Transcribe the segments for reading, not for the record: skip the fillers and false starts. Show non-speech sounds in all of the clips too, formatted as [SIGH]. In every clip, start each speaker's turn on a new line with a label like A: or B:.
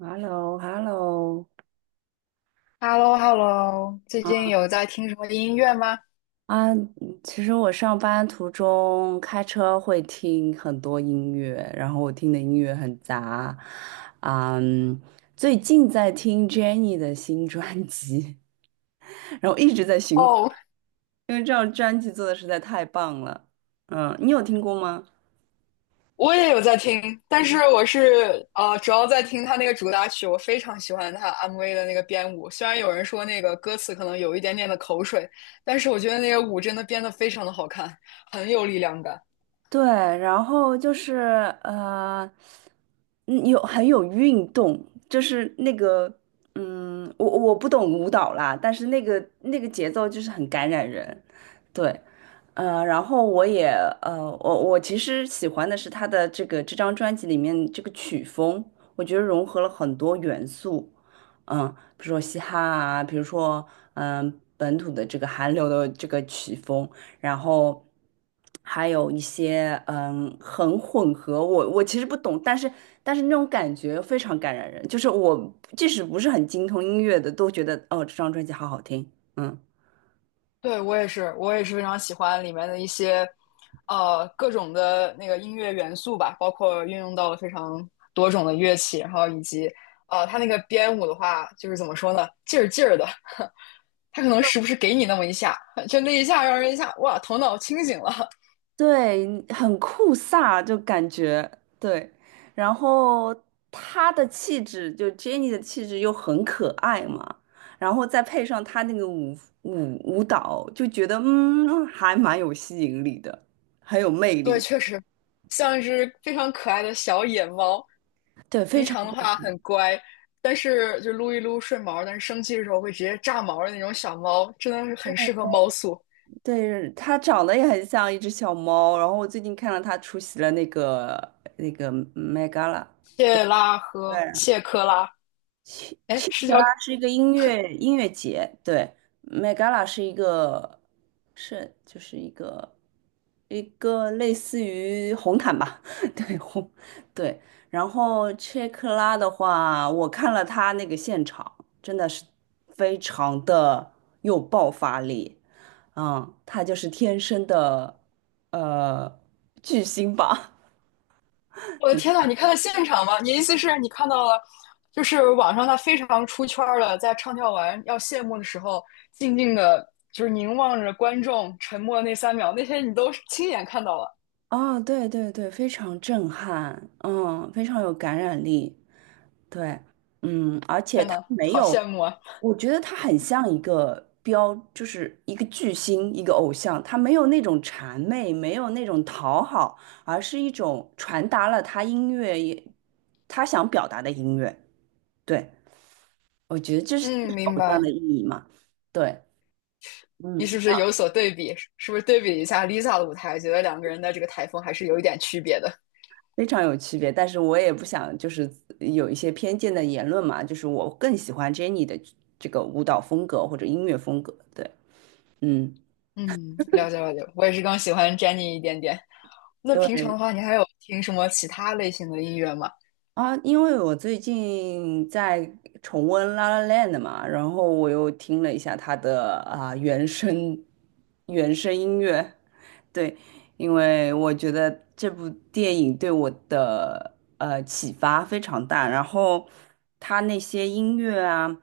A: h e l l o h e l l o
B: Hello hello 最近有在听什么音乐吗？
A: 啊，嗯，其实我上班途中开车会听很多音乐，然后我听的音乐很杂。啊，嗯，最近在听 Jennie 的新专辑，[LAUGHS] 然后一直在循环，
B: 哦，
A: 因为这张专辑做的实在太棒了。嗯，你有听过吗？
B: 我也有在听，但是我是主要在听他那个主打曲，我非常喜欢他 MV 的那个编舞。虽然有人说那个歌词可能有一点点的口水，但是我觉得那个舞真的编得非常的好看，很有力量感。
A: 对，然后就是，呃，嗯有很有运动，就是那个，我不懂舞蹈啦，但是那个节奏就是很感染人。对，然后我也，我其实喜欢的是他的这个这张专辑里面这个曲风，我觉得融合了很多元素。嗯，比如说嘻哈啊，比如说嗯、本土的这个韩流的这个曲风。然后还有一些很混合，我其实不懂，但是那种感觉非常感染人，就是我即使不是很精通音乐的，都觉得哦这张专辑好好听。嗯，
B: 对，我也是，我也是非常喜欢里面的一些各种的那个音乐元素吧，包括运用到了非常多种的乐器，然后以及他那个编舞的话，就是怎么说呢，劲儿劲儿的。它可能时不时给你那么一下，就那一下让人一下哇，头脑清醒了。
A: 对，很酷飒，就感觉。对，然后她的气质，就 Jennie 的气质又很可爱嘛。然后再配上她那个舞蹈，就觉得还蛮有吸引力的，很有魅
B: 对，
A: 力。
B: 确实像一只非常可爱的小野猫，
A: 对，非
B: 平
A: 常。
B: 常的话很乖，但是就撸一撸顺毛，但是生气的时候会直接炸毛的那种小猫，真的是很适合猫宿。
A: 对，它长得也很像一只小猫，然后我最近看到它出席了那个 Met Gala，
B: 谢拉和谢克拉，
A: 切
B: 哎，
A: 切
B: 是
A: 克
B: 叫
A: 拉是一个音乐节，对， m e 拉，是一个，是就是一个类似于红毯吧，[LAUGHS] 对红对。然后切克拉的话，我看了他那个现场，真的是非常的有爆发力。嗯，他就是天生的呃巨星吧。
B: 我的天
A: [LAUGHS]
B: 呐，你看到现场吗？你意思是你看到了，就是网上他非常出圈儿的，在唱跳完要谢幕的时候，静静的，就是凝望着观众，沉默那三秒，那些你都亲眼看到了。
A: 哦，对对对，非常震撼，非常有感染力。对，嗯，而
B: 天呐，
A: 没
B: 好
A: 有，
B: 羡慕啊！
A: 我觉得他很像一个标，就是一个巨星，一个偶像，他没有那种谄媚，没有那种讨好，而是一种传达了他音乐也，他想表达的音乐。对，我觉得这是
B: 嗯，
A: 这是
B: 明
A: 偶像的
B: 白。
A: 意义嘛。对，
B: 你
A: 嗯。
B: 是不是有所对比？是不是对比一下 Lisa 的舞台，觉得两个人的这个台风还是有一点区别的？
A: 非常有区别，但是我也不想就是有一些偏见的言论嘛，就是我更喜欢 Jennie 的这个舞蹈风格或者音乐风格。对，嗯。
B: 嗯，了解了解。我也是更喜欢 Jennie 一点点。那平常
A: 对，
B: 的话，你还有听什么其他类型的音乐吗？
A: 啊，因为我最近在重温《La La Land》嘛，然后我又听了一下它的原声音乐。对，因为我觉得这部电影对我的启发非常大，然后它那些音乐啊，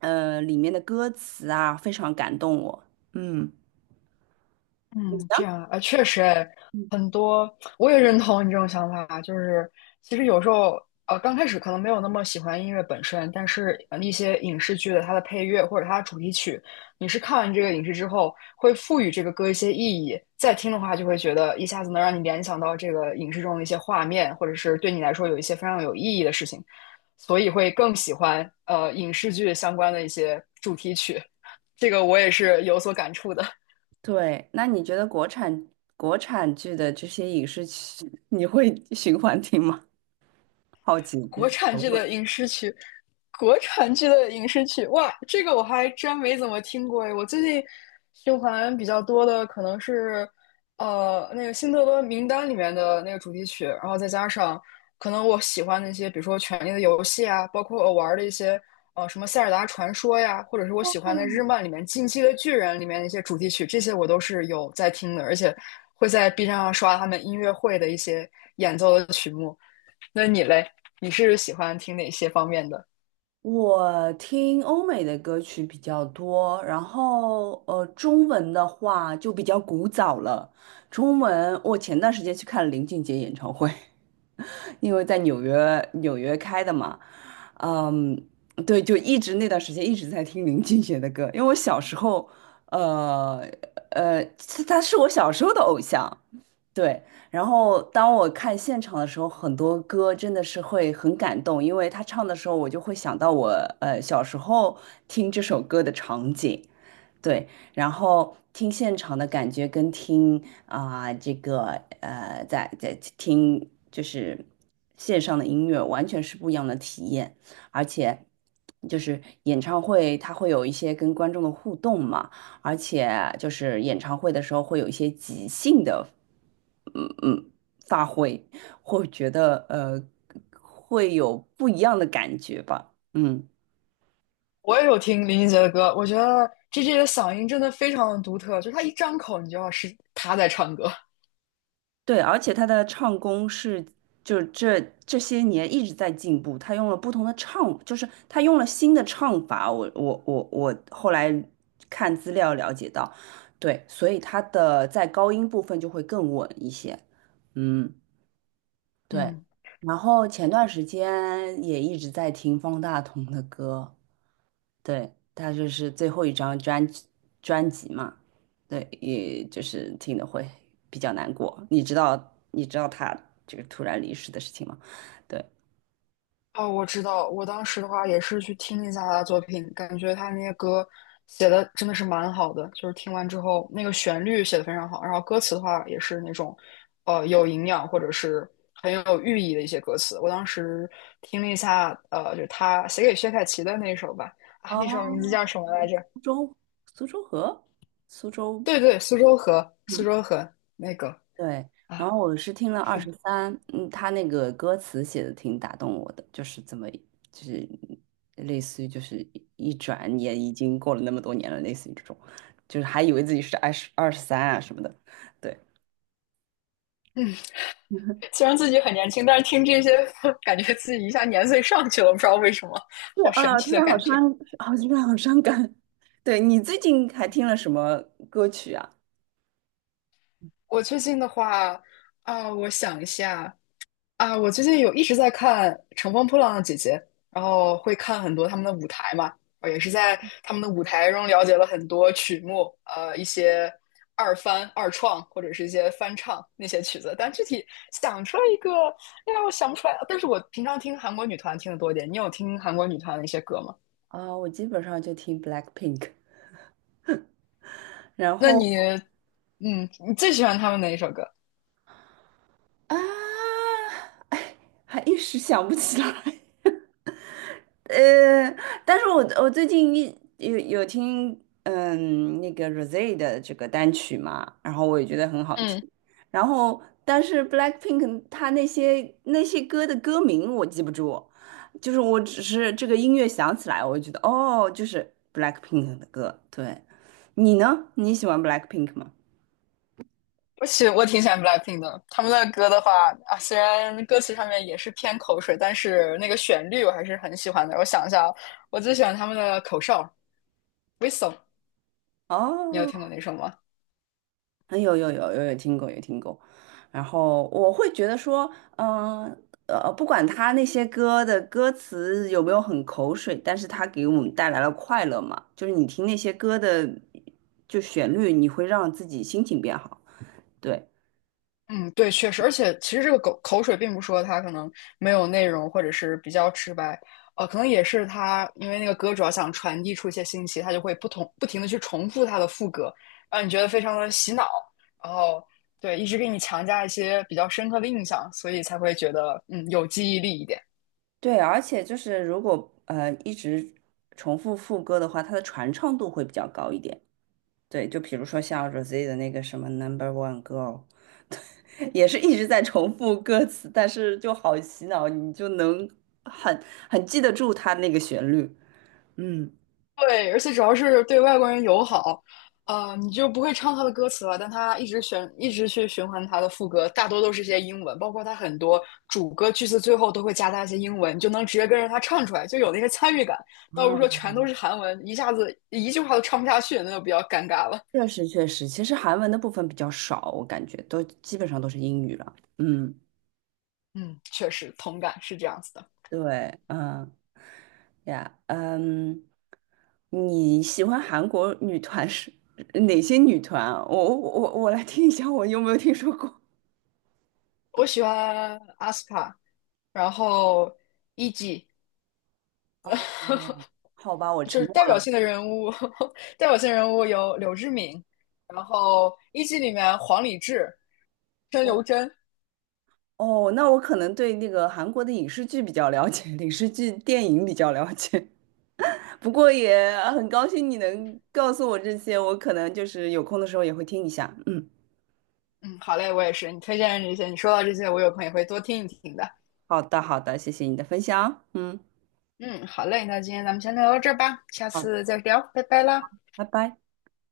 A: 里面的歌词啊，非常感动我。嗯，你
B: 嗯，
A: 呢？
B: 这样啊，确实哎，很多我也认同你这种想法，就是其实有时候刚开始可能没有那么喜欢音乐本身，但是一些影视剧的它的配乐或者它的主题曲，你是看完这个影视之后，会赋予这个歌一些意义，再听的话就会觉得一下子能让你联想到这个影视中的一些画面，或者是对你来说有一些非常有意义的事情，所以会更喜欢影视剧相关的一些主题曲，这个我也是有所感触的。
A: 对，那你觉得国产剧的这些影视剧，你会循环听吗？好奇，就
B: 国
A: 是
B: 产剧的影视剧，国产剧的影视剧，哇，这个我还真没怎么听过诶。我最近循环比较多的可能是，那个《辛德勒名单》里面的那个主题曲，然后再加上可能我喜欢的一些，比如说《权力的游戏》啊，包括我玩的一些，什么《塞尔达传说》呀，或者是我喜欢的日漫里面《进击的巨人》里面的一些主题曲，这些我都是有在听的，而且会在 B 站上刷他们音乐会的一些演奏的曲目。那你嘞？你是喜欢听哪些方面的？
A: 我听欧美的歌曲比较多，然后中文的话就比较古早了。中文我前段时间去看了林俊杰演唱会，[LAUGHS] 因为在纽约开的嘛。嗯，对，就一直那段时间一直在听林俊杰的歌。因为我小时候，呃他是我小时候的偶像。对，然后当我看现场的时候，很多歌真的是会很感动，因为他唱的时候，我就会想到我，小时候听这首歌的场景。对，然后听现场的感觉跟听，这个，在听就是线上的音乐完全是不一样的体验。而且就是演唱会它会有一些跟观众的互动嘛，而且就是演唱会的时候会有一些即兴的，嗯嗯，发挥，会觉得会有不一样的感觉吧。嗯。
B: 我也有听林俊杰的歌，我觉得 GJ 的嗓音真的非常的独特，就是他一张口，你就要是他在唱歌。
A: 对，而且他的唱功是，就是这些年一直在进步。他用了不同的唱，就是他用了新的唱法。我后来看资料了解到，对，所以他的在高音部分就会更稳一些。嗯，对。
B: 嗯，
A: 然后前段时间也一直在听方大同的歌。对，他就是最后一张专辑嘛。对，也就是听的会比较难过。你知道他这个突然离世的事情吗？对，
B: 哦，我知道，我当时的话也是去听一下他的作品，感觉他那些歌写的真的是蛮好的，就是听完之后那个旋律写的非常好，然后歌词的话也是那种有营养或者是很有寓意的一些歌词。我当时听了一下，就是他写给薛凯琪的那首吧，啊，
A: 哦，
B: 那首名字叫什么来着？
A: 苏州，苏州河，苏州，
B: 对对，苏州河，苏
A: 嗯。
B: 州河那个
A: 对，然
B: 啊，
A: 后我是听了二
B: 是，
A: 十三。嗯，他那个歌词写的挺打动我的，就是怎么，就是类似于就是一转眼已经过了那么多年了，类似于这种，就是还以为自己是二十二十三啊什么的。对，
B: 虽然自己很年轻，但是听这些，[LAUGHS] 感觉自己一下年岁上去了，不知道为什么，
A: 对
B: 好神
A: 啊，
B: 奇
A: 突
B: 的
A: 然好
B: 感觉。
A: 伤，好突然好伤感。[LAUGHS] 对，你最近还听了什么歌曲啊？
B: 我最近的话啊，我想一下，啊，我最近有一直在看《乘风破浪的姐姐》，然后会看很多他们的舞台嘛，也是在他们的舞台中了解了很多曲目，一些二翻、二创或者是一些翻唱那些曲子，但具体想出来一个，哎呀，我想不出来。但是我平常听韩国女团听得多一点，你有听韩国女团的一些歌吗？
A: 啊，我基本上就听 Blackpink。然
B: 那
A: 后
B: 你，嗯，你最喜欢他们哪一首歌？
A: 啊，哎，还一时想不起来。[LAUGHS] 呃，但是我最近，有听那个 Rosé 的这个单曲嘛，然后我也觉得很好听。
B: 嗯。
A: 然后，但是 Blackpink 他那些歌的歌名我记不住，就是我只是这个音乐响起来，我就觉得哦，就是 Blackpink 的歌。对，你呢？你喜欢 Blackpink 吗？
B: 我挺喜欢 BLACKPINK 的，他们的歌的话啊，虽然歌词上面也是偏口水，但是那个旋律我还是很喜欢的。我想一下啊，我最喜欢他们的口哨，Whistle 你有听过
A: 哦，
B: 那首吗？
A: 啊，有有有有有听过，有听过。然后我会觉得说，嗯不管他那些歌的歌词有没有很口水，但是他给我们带来了快乐嘛，就是你听那些歌的就旋律，你会让自己心情变好。对。
B: 嗯，对，确实，而且其实这个口水并不说它可能没有内容，或者是比较直白，可能也是它因为那个歌主要想传递出一些信息，它就会不停的去重复它的副歌，让你觉得非常的洗脑，然后对，一直给你强加一些比较深刻的印象，所以才会觉得嗯有记忆力一点。
A: 对，而且就是如果一直重复副歌的话，它的传唱度会比较高一点。对，就比如说像 Rosé 的那个什么 Number One Girl。也是一直在重复歌词，但是就好洗脑，你就能很很记得住它那个旋律。嗯，
B: 对，而且主要是对外国人友好，你就不会唱他的歌词了，但他一直选，一直去循环他的副歌，大多都是一些英文，包括他很多主歌句子最后都会夹杂一些英文，你就能直接跟着他唱出来，就有那个参与感，倒不是说
A: 啊，
B: 全都是韩文，一下子一句话都唱不下去，那就比较尴尬了。
A: 确实确实，其实韩文的部分比较少，我感觉都基本上都是英语了。嗯，
B: 嗯，确实同感是这样子的。
A: 对，嗯呀，嗯，你喜欢韩国女团是哪些女团啊，我来听一下，我有没有听说过？
B: 我喜欢 aespa，然后 e.g。
A: 哦，好吧，我
B: 就
A: 沉
B: 是
A: 默
B: 代表
A: 了。
B: 性的人物，[LAUGHS] 代表性人物有柳智敏，然后一季里面黄礼志、申刘真。
A: 哦，那我可能对那个韩国的影视剧比较了解，[LAUGHS] 影视剧、电影比较了解。[LAUGHS] 不过也啊很高兴你能告诉我这些，我可能就是有空的时候也会听一下。嗯，
B: 嗯，好嘞，我也是。你推荐的这些，你说到这些，我有空也会多听一听的。
A: 好的，好的，谢谢你的分享。嗯，
B: 嗯，好嘞，那今天咱们先聊到这儿吧，下
A: 好，
B: 次再聊，拜拜啦。
A: 拜拜。